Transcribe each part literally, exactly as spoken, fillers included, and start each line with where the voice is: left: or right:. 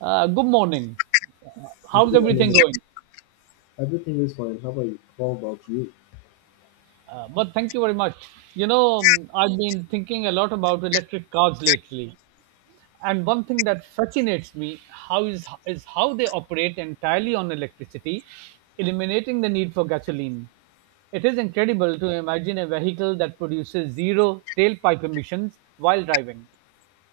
right: Uh, good morning. Uh, How's
left: Good morning.
right: everything going?
left: Everything is fine. How are you? How about you?
right: Uh, but thank you very much. You know, um, I've been thinking a lot about electric cars lately. And one thing that fascinates me how is is how they operate entirely on electricity, eliminating the need for gasoline. It is incredible to imagine a vehicle that produces zero tailpipe emissions while driving,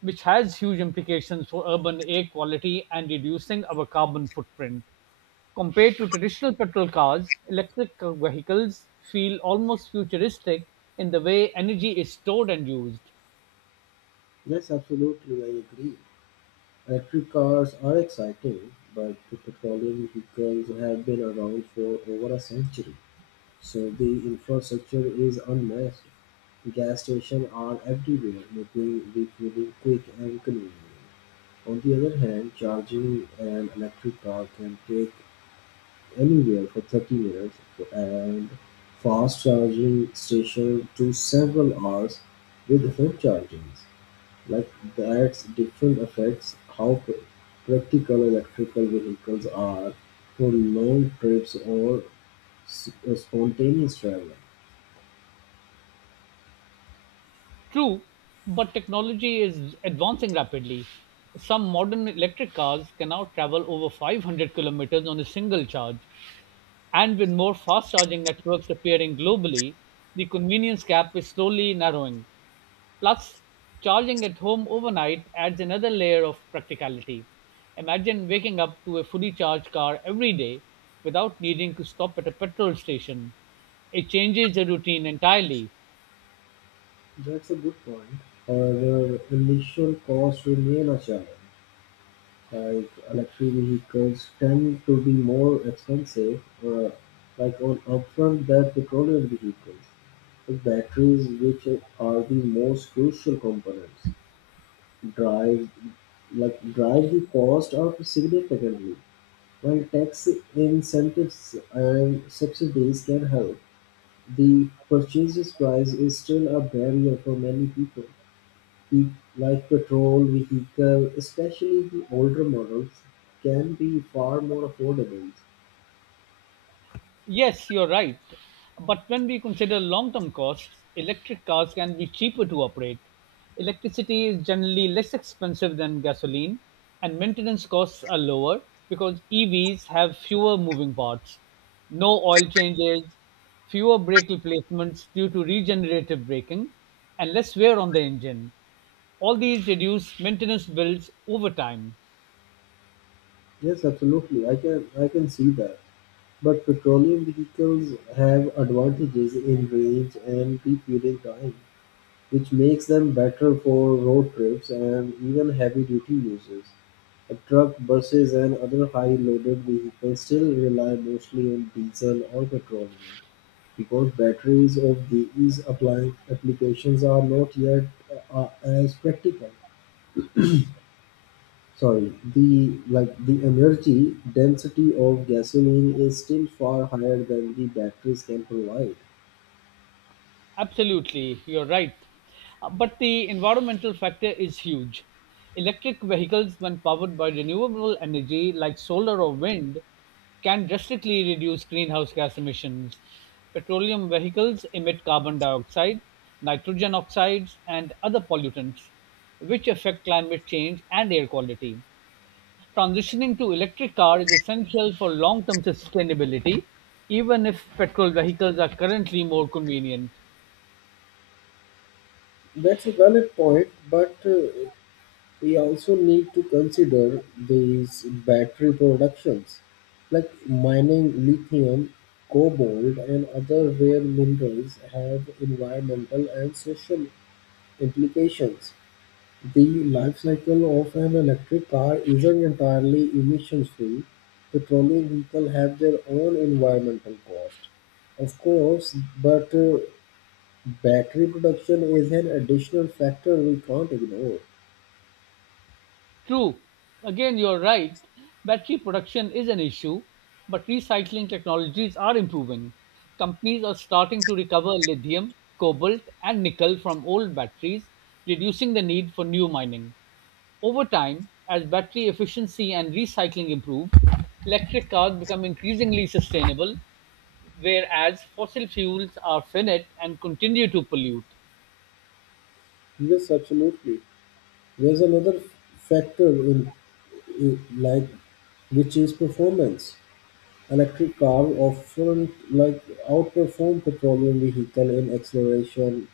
right: which has huge implications for urban air quality and reducing our carbon footprint. Compared to traditional petrol cars, electric vehicles feel almost futuristic in the way energy is stored and used.
left: Yes, absolutely. I agree. Electric cars are exciting, but the petroleum vehicles have been around for over a century, so the infrastructure is unmatched. Gas stations are everywhere, making refueling quick and convenient. On the other hand, charging an electric car can take anywhere for thirty minutes and fast charging station to several hours with home charging. Like that's different affects how practical electrical vehicles are for long trips or uh, spontaneous travel.
right: True, but technology is advancing rapidly. Some modern electric cars can now travel over five hundred kilometers on a single charge, and with more fast charging networks appearing globally, the convenience gap is slowly narrowing. Plus, charging at home overnight adds another layer of practicality. Imagine waking up to a fully charged car every day without needing to stop at a petrol station. It changes the routine entirely.
left: That's a good point. However, initial costs remain a challenge. Like electric vehicles tend to be more expensive uh, like on upfront than petroleum vehicles. The batteries, which are the most crucial components, drive like drive the cost up significantly. While tax incentives and subsidies can help, the purchase price is still a barrier for many people. E- like Patrol vehicle, especially the older models, can be far more affordable.
right: Yes, you're right. But when we consider long term costs, electric cars can be cheaper to operate. Electricity is generally less expensive than gasoline, and maintenance costs are lower because E Vs have fewer moving parts, no oil changes, fewer brake replacements due to regenerative braking, and less wear on the engine. All these reduce maintenance bills over time.
left: Yes, absolutely. I can I can see that. But petroleum vehicles have advantages in range and refueling time, which makes them better for road trips and even heavy duty uses. A truck, buses, and other high loaded vehicles still rely mostly on diesel or petroleum. Because batteries of these apply applications are not yet uh, uh, as practical. Sorry, the like the energy density of gasoline is still far higher than the batteries can provide.
right: Absolutely, you're right. Uh, But the environmental factor is huge. Electric vehicles, when powered by renewable energy like solar or wind, can drastically reduce greenhouse gas emissions. Petroleum vehicles emit carbon dioxide, nitrogen oxides, and other pollutants, which affect climate change and air quality. Transitioning to electric car is essential for long-term sustainability, even if petrol vehicles are currently more convenient.
left: That's a valid point, but uh, we also need to consider these battery productions like mining lithium, cobalt, and other rare minerals have environmental and social implications. The life cycle of an electric car isn't entirely emissions-free. Petroleum vehicles have their own environmental cost, of course, but uh, battery production is an additional factor we can't ignore.
right: True. Again, you're right. Battery production is an issue, but recycling technologies are improving. Companies are starting to recover lithium, cobalt, and nickel from old batteries, reducing the need for new mining. Over time, as battery efficiency and recycling improve, electric cars become increasingly sustainable, whereas fossil fuels are finite and continue to pollute.
left: Yes, absolutely. There's another factor in, in like which is performance. Electric car often like outperform petroleum vehicle in acceleration,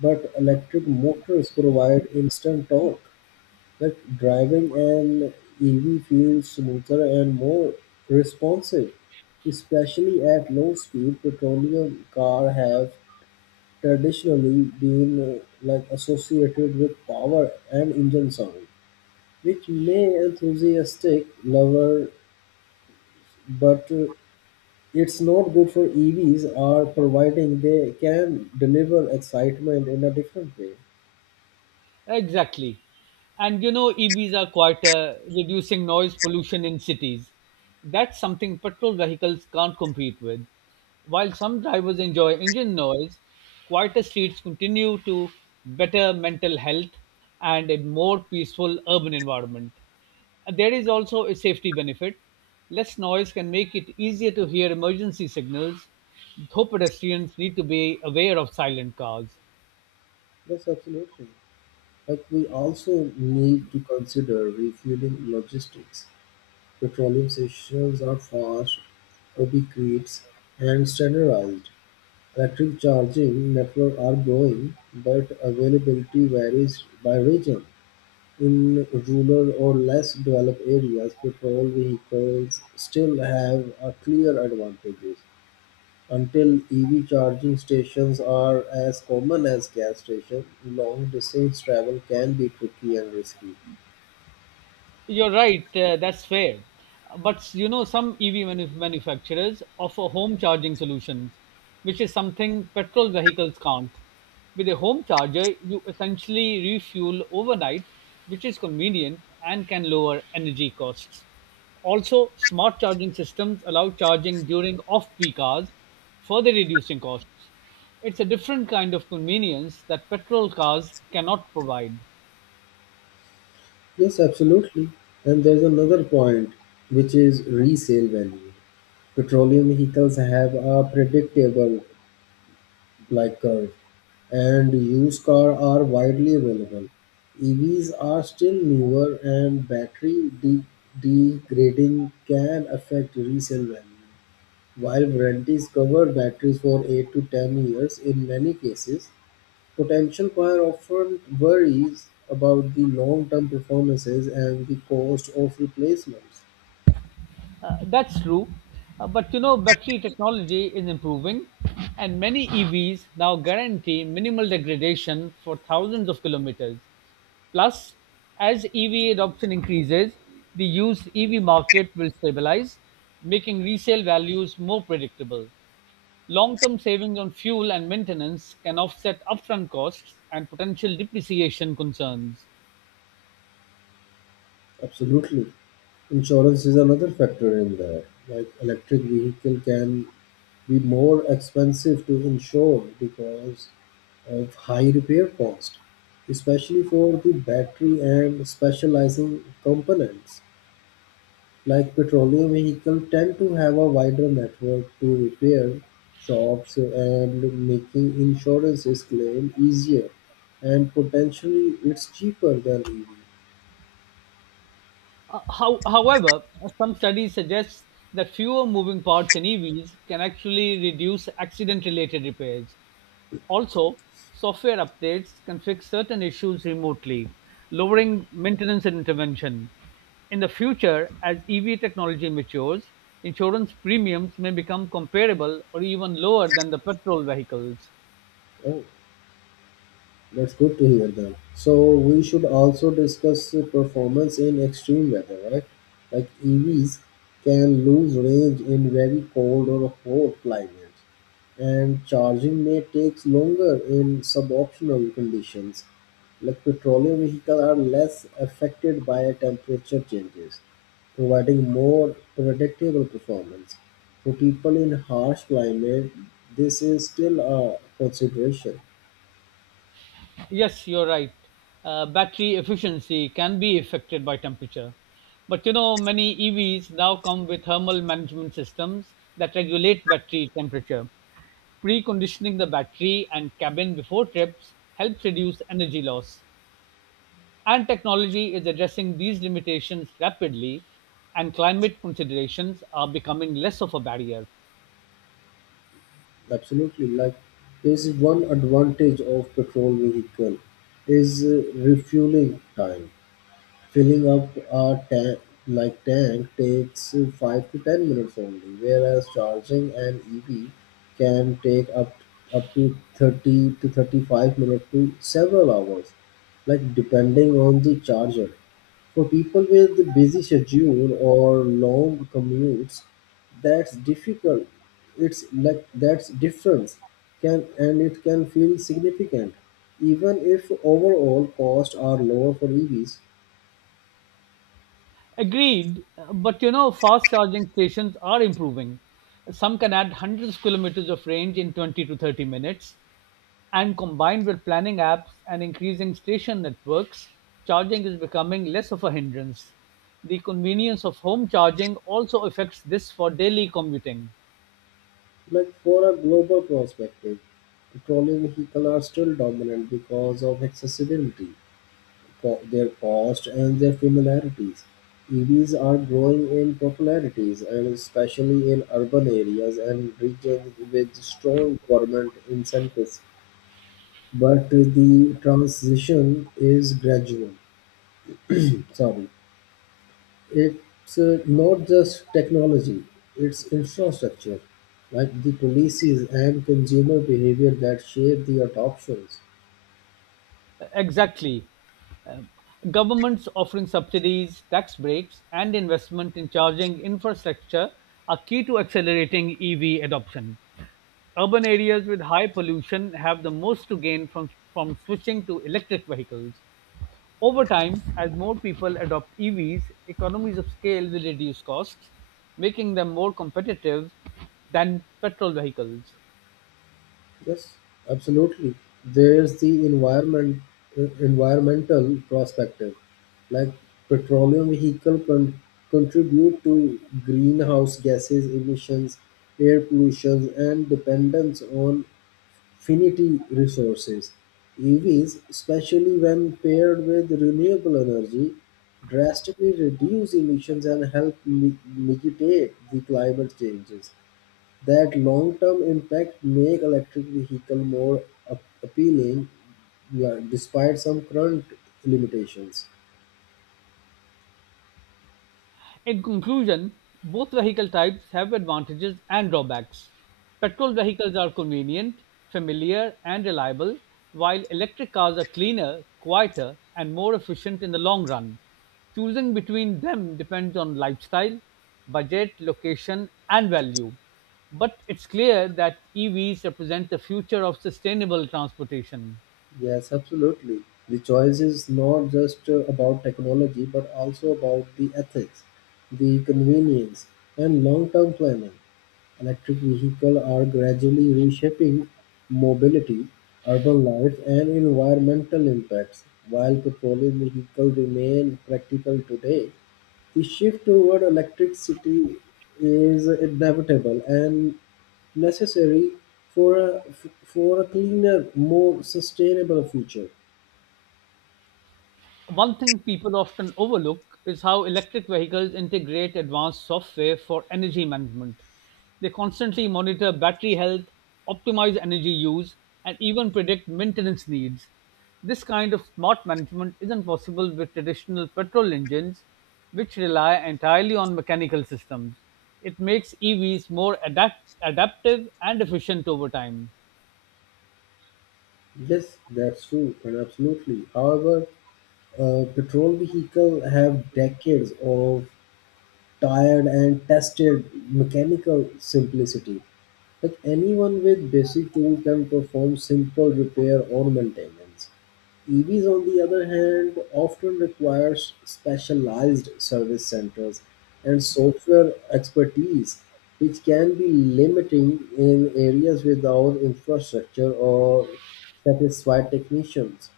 left: but electric motors provide instant torque. Like driving an E V feels smoother and more responsive, especially at low speed. Petroleum car have traditionally been uh, like associated with power and engine sound, which may enthusiastic lover but uh, it's not good for E Vs are providing they can deliver excitement in a different way.
right: Exactly. And you know, E Vs are quieter, reducing noise pollution in cities. That's something petrol vehicles can't compete with. While some drivers enjoy engine noise, quieter streets continue to better mental health and a more peaceful urban environment. There is also a safety benefit. Less noise can make it easier to hear emergency signals, though pedestrians need to be aware of silent cars.
left: Yes, absolutely. Like we also need to consider refueling logistics. Petroleum stations are fast, ubiquitous, and standardized. Electric charging networks are growing, but availability varies by region. In rural or less developed areas, petrol vehicles still have a clear advantages. Until E V charging stations are as common as gas stations, long distance travel can be tricky and risky.
right: You're right, uh, that's fair. But you know, some E V manu- manufacturers offer home charging solutions, which is something petrol vehicles can't. With a home charger, you essentially refuel overnight, which is convenient and can lower energy costs. Also, smart charging systems allow charging during off peak hours, further reducing costs. It's a different kind of convenience that petrol cars cannot provide.
left: Yes, absolutely. And there's another point, which is resale value. Petroleum vehicles have a predictable like curve, and used cars are widely available. E Vs are still newer, and battery de- degrading can affect resale value. While warranties cover batteries for eight to ten years in many cases, potential buyers often worries about the long-term performances and the cost of replacements.
right: Uh, that's true. Uh, but you know, battery technology is improving, and many E Vs now guarantee minimal degradation for thousands of kilometers. Plus, as E V adoption increases, the used E V market will stabilize, making resale values more predictable. Long term savings on fuel and maintenance can offset upfront costs and potential depreciation concerns.
left: Absolutely. Insurance is another factor in there. Like electric vehicle can be more expensive to insure because of high repair cost, especially for the battery and specializing components. Like petroleum vehicles tend to have a wider network to repair shops and making insurance claims easier and potentially it's cheaper than E V.
right: Uh, How, however, some studies suggest that fewer moving parts in E Vs can actually reduce accident related repairs. Also, software updates can fix certain issues remotely, lowering maintenance and intervention. In the future, as E V technology matures, insurance premiums may become comparable or even lower than the petrol vehicles.
left: Oh. That's good to hear them. So we should also discuss the performance in extreme weather, right? Like E Vs can lose range in very cold or hot climates, and charging may take longer in suboptimal conditions. Like petroleum vehicles are less affected by temperature changes, providing more predictable performance. For people in harsh climate, this is still a consideration.
right: Yes, you're right. Uh, battery efficiency can be affected by temperature. But you know, many E Vs now come with thermal management systems that regulate battery temperature. Preconditioning the battery and cabin before trips helps reduce energy loss. And technology is addressing these limitations rapidly, and climate considerations are becoming less of a barrier.
left: Absolutely, like there's one advantage of petrol vehicle is uh, refueling time. Filling up a tank like tank takes five to ten minutes only, whereas charging an E V can take up up to thirty to thirty-five minutes to several hours, like depending on the charger. For people with busy schedule or long commutes, that's difficult. It's like that's difference can and it can feel significant, even if overall costs are lower for E Vs.
right: Agreed, but you know, fast charging stations are improving. Some can add hundreds of kilometers of range in twenty to thirty minutes, and combined with planning apps and increasing station networks, charging is becoming less of a hindrance. The convenience of home charging also affects this for daily commuting.
left: Like for a global perspective, petroleum vehicles are still dominant because of accessibility, co- their cost, and their familiarities. E Vs are growing in popularities, and especially in urban areas and regions with strong government incentives. But the transition is gradual. Sorry. It's uh, not just technology, it's infrastructure, like the policies and consumer behavior that shape the adoptions.
right: Exactly. Um, Governments offering subsidies, tax breaks, and investment in charging infrastructure are key to accelerating E V adoption. Urban areas with high pollution have the most to gain from, from switching to electric vehicles. Over time, as more people adopt E Vs, economies of scale will reduce costs, making them more competitive than petrol vehicles.
left: Yes, absolutely. There's the environment, uh, environmental perspective, like petroleum vehicle con- contribute to greenhouse gases emissions, air pollution, and dependence on finite resources. E Vs, especially when paired with renewable energy, drastically reduce emissions and help mi- mitigate the climate changes. That long-term impact make electric vehicle more ap- appealing, yeah, despite some current limitations.
right: In conclusion, both vehicle types have advantages and drawbacks. Petrol vehicles are convenient, familiar, and reliable, while electric cars are cleaner, quieter, and more efficient in the long run. Choosing between them depends on lifestyle, budget, location, and value. But it's clear that E Vs represent the future of sustainable transportation.
left: Yes, absolutely. The choice is not just uh, about technology but also about the ethics, the convenience, and long term planning. Electric vehicles are gradually reshaping mobility, urban life, and environmental impacts. While petroleum vehicles remain practical today, the shift toward electricity is inevitable and necessary for a, for a cleaner, more sustainable future.
right: One thing people often overlook is how electric vehicles integrate advanced software for energy management. They constantly monitor battery health, optimize energy use, and even predict maintenance needs. This kind of smart management isn't possible with traditional petrol engines, which rely entirely on mechanical systems. It makes E Vs more adapt- adaptive and efficient over time.
left: Yes, that's true, and absolutely. However, uh, petrol vehicles have decades of tired and tested mechanical simplicity. Like anyone with basic tools can perform simple repair or maintenance. E Vs, on the other hand, often requires specialized service centers and software expertise, which can be limiting in areas without infrastructure or satisfied technicians.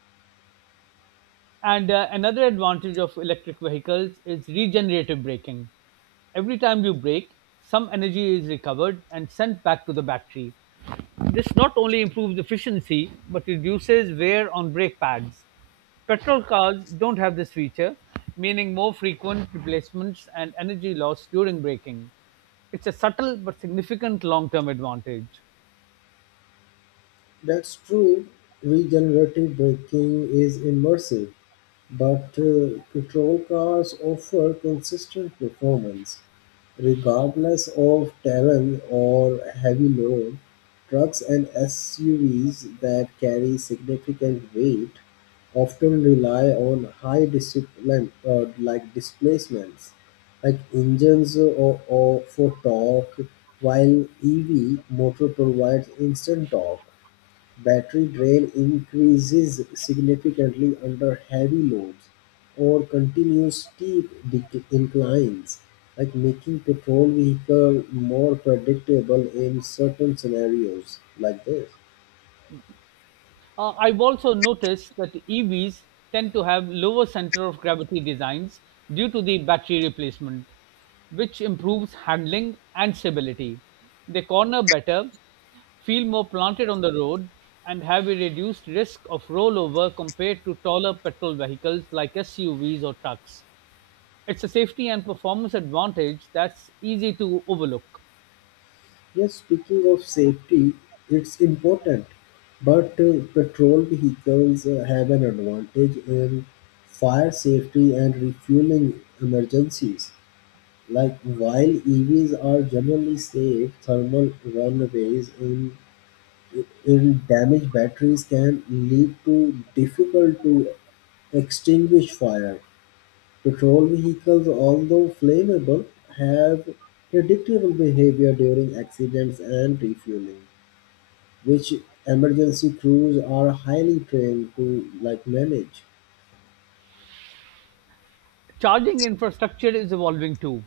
right: And uh, another advantage of electric vehicles is regenerative braking. Every time you brake, some energy is recovered and sent back to the battery. This not only improves efficiency but reduces wear on brake pads. Petrol cars don't have this feature, meaning more frequent replacements and energy loss during braking. It's a subtle but significant long term advantage.
left: That's true. Regenerative braking is immersive. But uh, patrol cars offer consistent performance regardless of terrain or heavy load. Trucks and S U Vs that carry significant weight often rely on high discipline uh, like displacements like engines or, or for torque, while E V motor provides instant torque. Battery drain increases significantly under heavy loads or continuous steep dec- inclines, like making patrol vehicle more predictable in certain scenarios like this.
right: Uh, I've also noticed that E Vs tend to have lower center of gravity designs due to the battery replacement, which improves handling and stability. They corner better, feel more planted on the road, and have a reduced risk of rollover compared to taller petrol vehicles like S U Vs or trucks. It's a safety and performance advantage that's easy to overlook.
left: Yes, speaking of safety, it's important, but uh, patrol vehicles uh, have an advantage in fire safety and refueling emergencies. Like while E Vs are generally safe, thermal runaways in in damaged batteries can lead to difficult to extinguish fire. Petrol vehicles, although flammable, have predictable behavior during accidents and refueling, which emergency crews are highly trained to like manage.
right: Charging infrastructure is evolving too.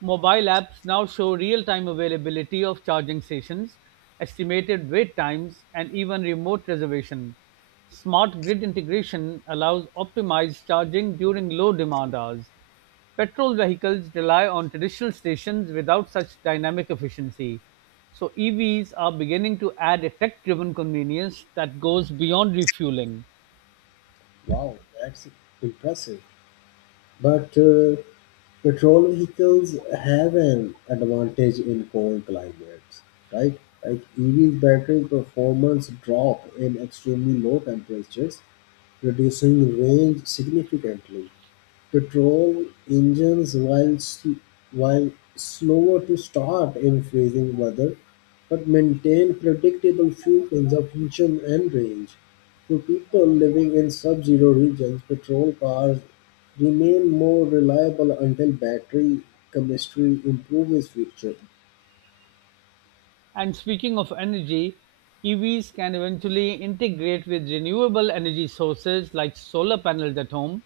right: Mobile apps now show real-time availability of charging stations, estimated wait times, and even remote reservation. Smart grid integration allows optimized charging during low demand hours. Petrol vehicles rely on traditional stations without such dynamic efficiency. So E Vs are beginning to add a tech-driven convenience that goes beyond refueling.
left: Wow, that's impressive. But uh, petrol vehicles have an advantage in cold climates, right? Like E V's battery performance drop in extremely low temperatures, reducing range significantly. Petrol engines, while sl- while slower to start in freezing weather, but maintain predictable fuel consumption and range. For people living in sub-zero regions, petrol cars remain more reliable until battery chemistry improves future.
right: And speaking of energy, E Vs can eventually integrate with renewable energy sources like solar panels at home.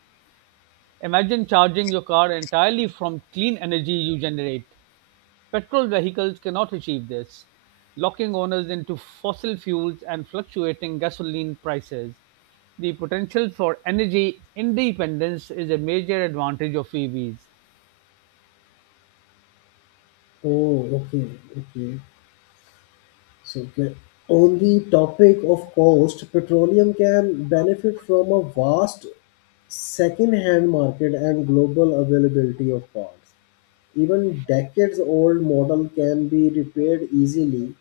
right: Imagine charging your car entirely from clean energy you generate. Petrol vehicles cannot achieve this, locking owners into fossil fuels and fluctuating gasoline prices. The potential for energy independence is a major advantage of E Vs.
left: Oh, okay, okay. So, ca- on the topic of cost, petroleum can benefit from a vast second-hand market and global availability of parts. Even decades-old model can be repaired easily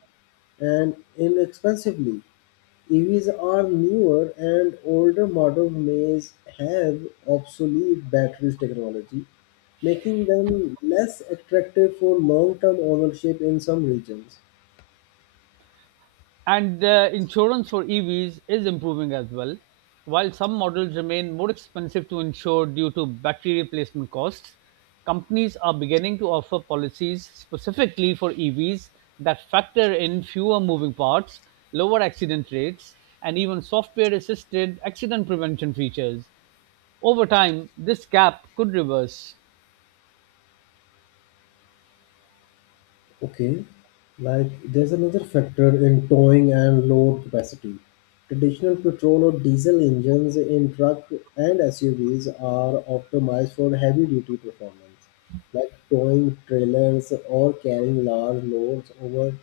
left: and inexpensively. E Vs are newer and older models may have obsolete batteries technology, making them less attractive for long-term ownership in some regions.
right: And the insurance for E Vs is improving as well. While some models remain more expensive to insure due to battery replacement costs, companies are beginning to offer policies specifically for E Vs that factor in fewer moving parts, lower accident rates, and even software assisted accident prevention features. Over time, this gap could reverse.
left: Okay, like there's another factor in towing and load capacity. Traditional petrol or diesel engines in truck and S U Vs are optimized for heavy duty performance like towing trailers or carrying large loads over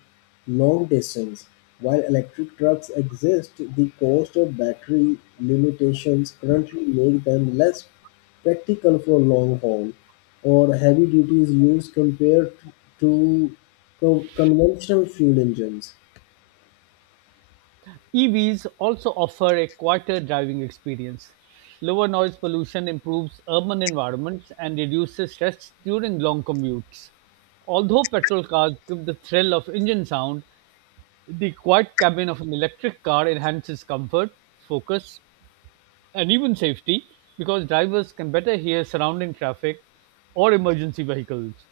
left: long distance. While electric trucks exist, the cost of battery limitations currently make them less practical for long haul or heavy duties use compared to co- conventional fuel engines.
right: E Vs also offer a quieter driving experience. Lower noise pollution improves urban environments and reduces stress during long commutes. Although petrol cars give the thrill of engine sound, the quiet cabin of an electric car enhances comfort, focus, and even safety because drivers can better hear surrounding traffic or emergency vehicles.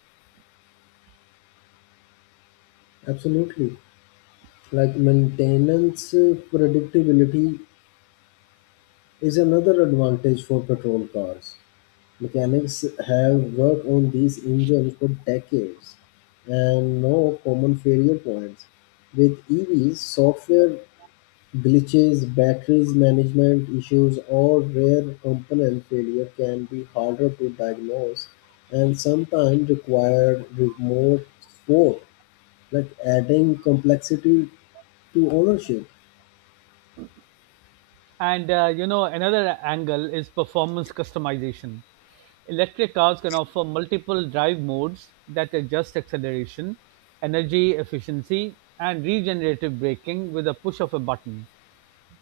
left: Absolutely. Like maintenance uh, predictability is another advantage for petrol cars. Mechanics have worked on these engines for decades and no common failure points. With E Vs, software glitches, batteries management issues, or rare component failure can be harder to diagnose and sometimes require remote support, like adding complexity to ownership.
right: And uh, you know, another angle is performance customization. Electric cars can offer multiple drive modes that adjust acceleration, energy efficiency, and regenerative braking with a push of a button.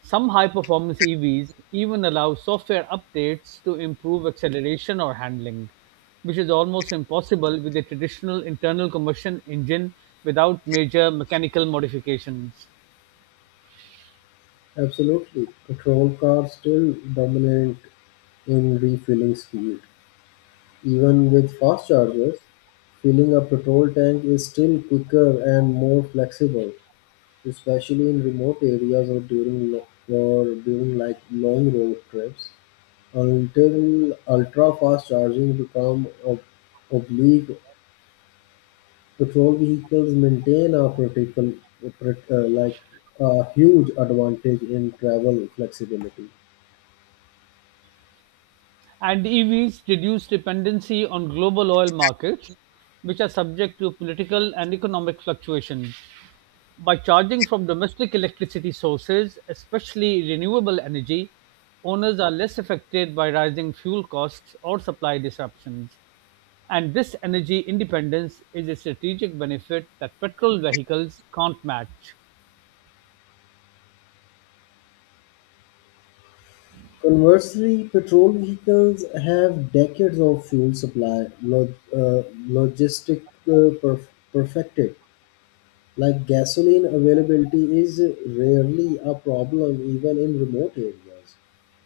right: Some high performance E Vs even allow software updates to improve acceleration or handling, which is almost impossible with a traditional internal combustion engine without major mechanical modifications.
left: Absolutely. Petrol cars still dominate in refueling speed. Even with fast chargers, filling a petrol tank is still quicker and more flexible, especially in remote areas or during lo- or during like long road trips. Until ultra fast charging become ob- oblique, petrol vehicles maintain a critical, uh, like a huge advantage in travel flexibility.
right: And E Vs reduce dependency on global oil markets, which are subject to political and economic fluctuation. By charging from domestic electricity sources, especially renewable energy, owners are less affected by rising fuel costs or supply disruptions. And this energy independence is a strategic benefit that petrol vehicles can't match.
left: Conversely, patrol vehicles have decades of fuel supply log, uh, logistic uh, perf- perfected. Like gasoline availability is rarely a problem even in remote areas,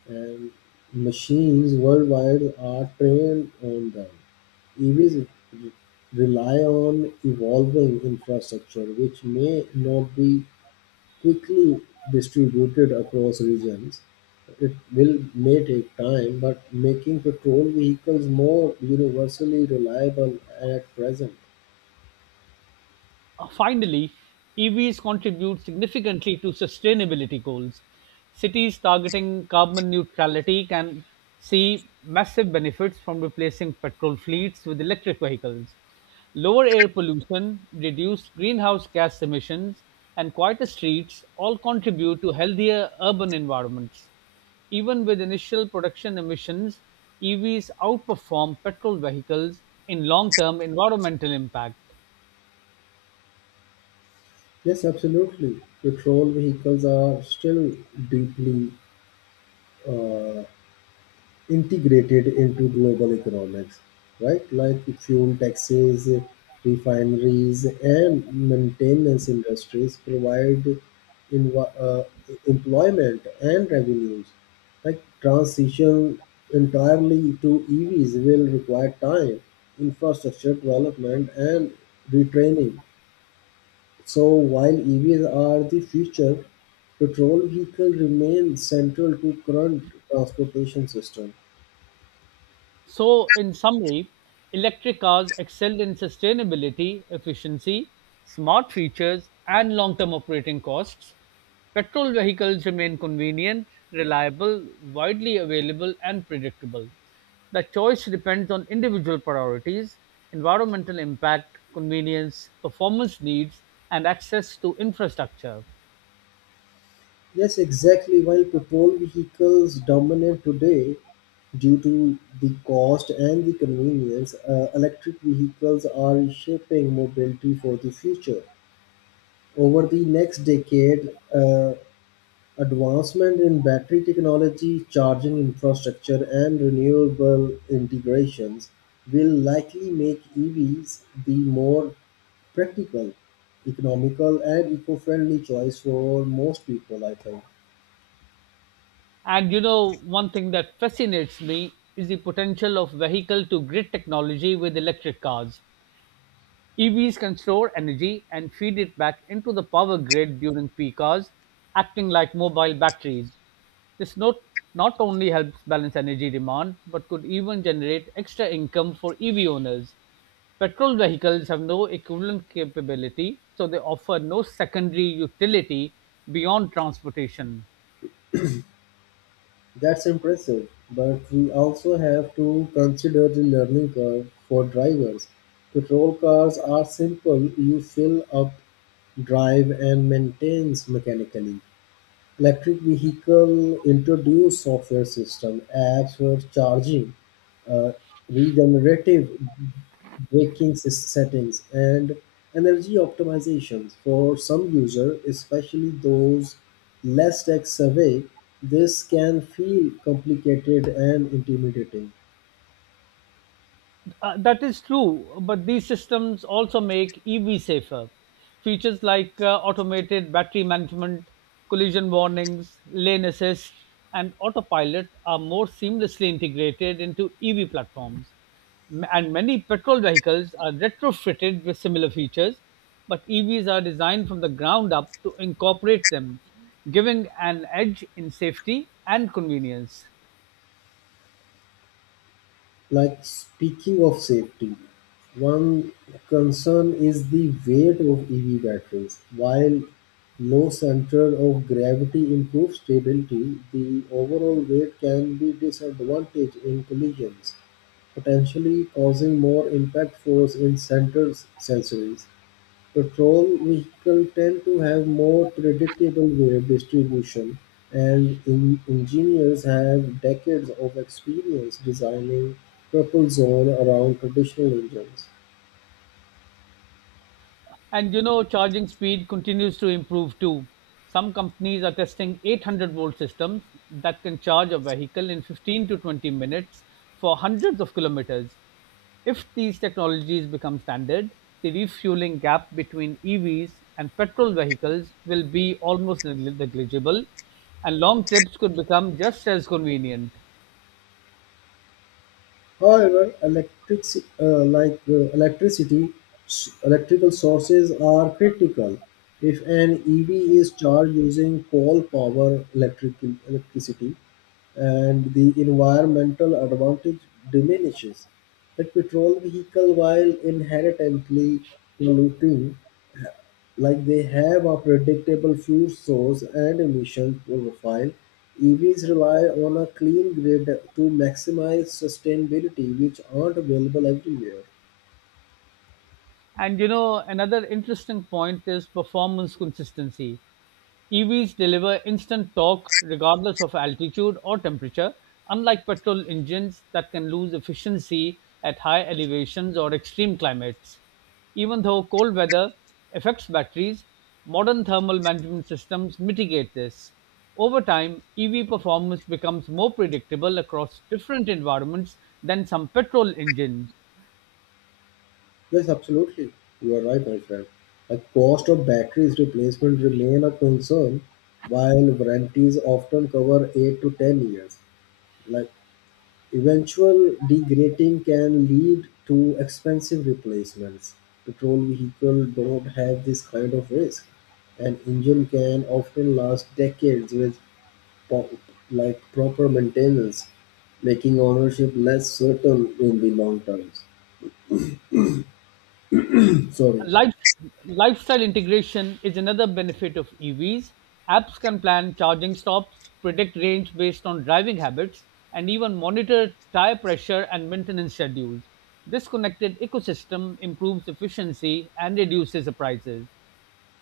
left: and machines worldwide are trained on them. E Vs re- rely on evolving infrastructure, which may not be quickly distributed across regions. It will may take time, but making patrol vehicles more universally reliable at present.
right: Uh, Finally, E Vs contribute significantly to sustainability goals. Cities targeting carbon neutrality can see massive benefits from replacing petrol fleets with electric vehicles. Lower air pollution, reduced greenhouse gas emissions, and quieter streets all contribute to healthier urban environments. Even with initial production emissions, E Vs outperform petrol vehicles in long term environmental impact.
left: Yes, absolutely. Patrol vehicles are still deeply uh, integrated into global economics, right? Like fuel taxes, refineries, and maintenance industries provide inv- uh, employment and revenues. Like transition entirely to E Vs will require time, infrastructure development, and retraining. So while E Vs are the future, petrol vehicle remain central to current transportation system.
right: So, in summary, electric cars excelled in sustainability, efficiency, smart features, and long term operating costs. Petrol vehicles remain convenient, reliable, widely available, and predictable. The choice depends on individual priorities, environmental impact, convenience, performance needs, and access to infrastructure.
left: Yes, exactly. While petrol vehicles dominate today due to the cost and the convenience, uh, electric vehicles are reshaping mobility for the future. Over the next decade, uh, advancement in battery technology, charging infrastructure, and renewable integrations will likely make E Vs the more practical, economical, and eco friendly choice for most people, I think.
right: And you know, one thing that fascinates me is the potential of vehicle to grid technology with electric cars. E Vs can store energy and feed it back into the power grid during peak hours, acting like mobile batteries. This not, not only helps balance energy demand, but could even generate extra income for E V owners. Petrol vehicles have no equivalent capability, so they offer no secondary utility beyond transportation.
left: That's impressive, but we also have to consider the learning curve for drivers. Petrol cars are simple, you fill up, drive, and maintains mechanically. Electric vehicle introduce software system, apps for charging, uh, regenerative braking sys- settings and energy optimizations. For some users, especially those less tech savvy, this can feel complicated and intimidating.
right: Uh, that is true, but these systems also make E V safer. Features like uh, automated battery management, collision warnings, lane assist, and autopilot are more seamlessly integrated into E V platforms. M- And many petrol vehicles are retrofitted with similar features, but E Vs are designed from the ground up to incorporate them, giving an edge in safety and convenience.
left: Like speaking of safety, one concern is the weight of EV batteries. While low center of gravity improves stability, the overall weight can be disadvantage in collisions, potentially causing more impact force in centered sensories. Patrol vehicles tend to have more predictable weight distribution, and in- engineers have decades of experience designing purple zone around traditional engines.
right: And you know, charging speed continues to improve too. Some companies are testing eight hundred volt systems that can charge a vehicle in fifteen to twenty minutes for hundreds of kilometers. If these technologies become standard, the refueling gap between E Vs and petrol vehicles will be almost negli- negligible, and long trips could become just as convenient.
left: However, electric, uh, like uh, electricity, s- electrical sources are critical. If an E V is charged using coal power electric electricity, and the environmental advantage diminishes. The petrol vehicle, while inherently polluting, like they have a predictable fuel source and emission profile. EVs rely on a clean grid to maximize sustainability, which aren't available everywhere.
right: And you know, another interesting point is performance consistency. E Vs deliver instant torque regardless of altitude or temperature, unlike petrol engines that can lose efficiency at high elevations or extreme climates. Even though cold weather affects batteries, modern thermal management systems mitigate this. Over time, E V performance becomes more predictable across different environments than some petrol engines.
left: Yes, absolutely. You are right, my friend. The cost of batteries replacement remain a concern. While warranties often cover eight to ten years, like eventual degrading can lead to expensive replacements. Petrol vehicles don't have this kind of risk. An engine can often last decades with po- like proper maintenance, making ownership less certain in the long terms. Sorry.
right: Life, Lifestyle integration is another benefit of E Vs. Apps can plan charging stops, predict range based on driving habits, and even monitor tire pressure and maintenance schedules. This connected ecosystem improves efficiency and reduces the prices.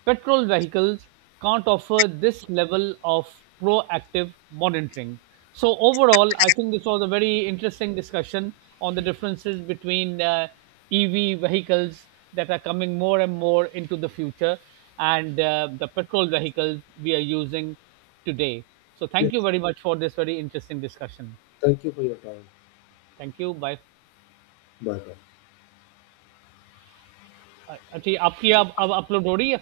right: Petrol vehicles can't offer this level of proactive monitoring. So, overall, I think this was a very interesting discussion on the differences between uh, E V vehicles that are coming more and more into the future and uh, the petrol vehicles we are using today. So, thank
left: Yes.
right: you very much for this very interesting discussion.
left: Thank you for your time.
right: Thank you. Bye.
left: Bye bye.
right: Uh, अच्छा, आपकी अब अब upload हो रही है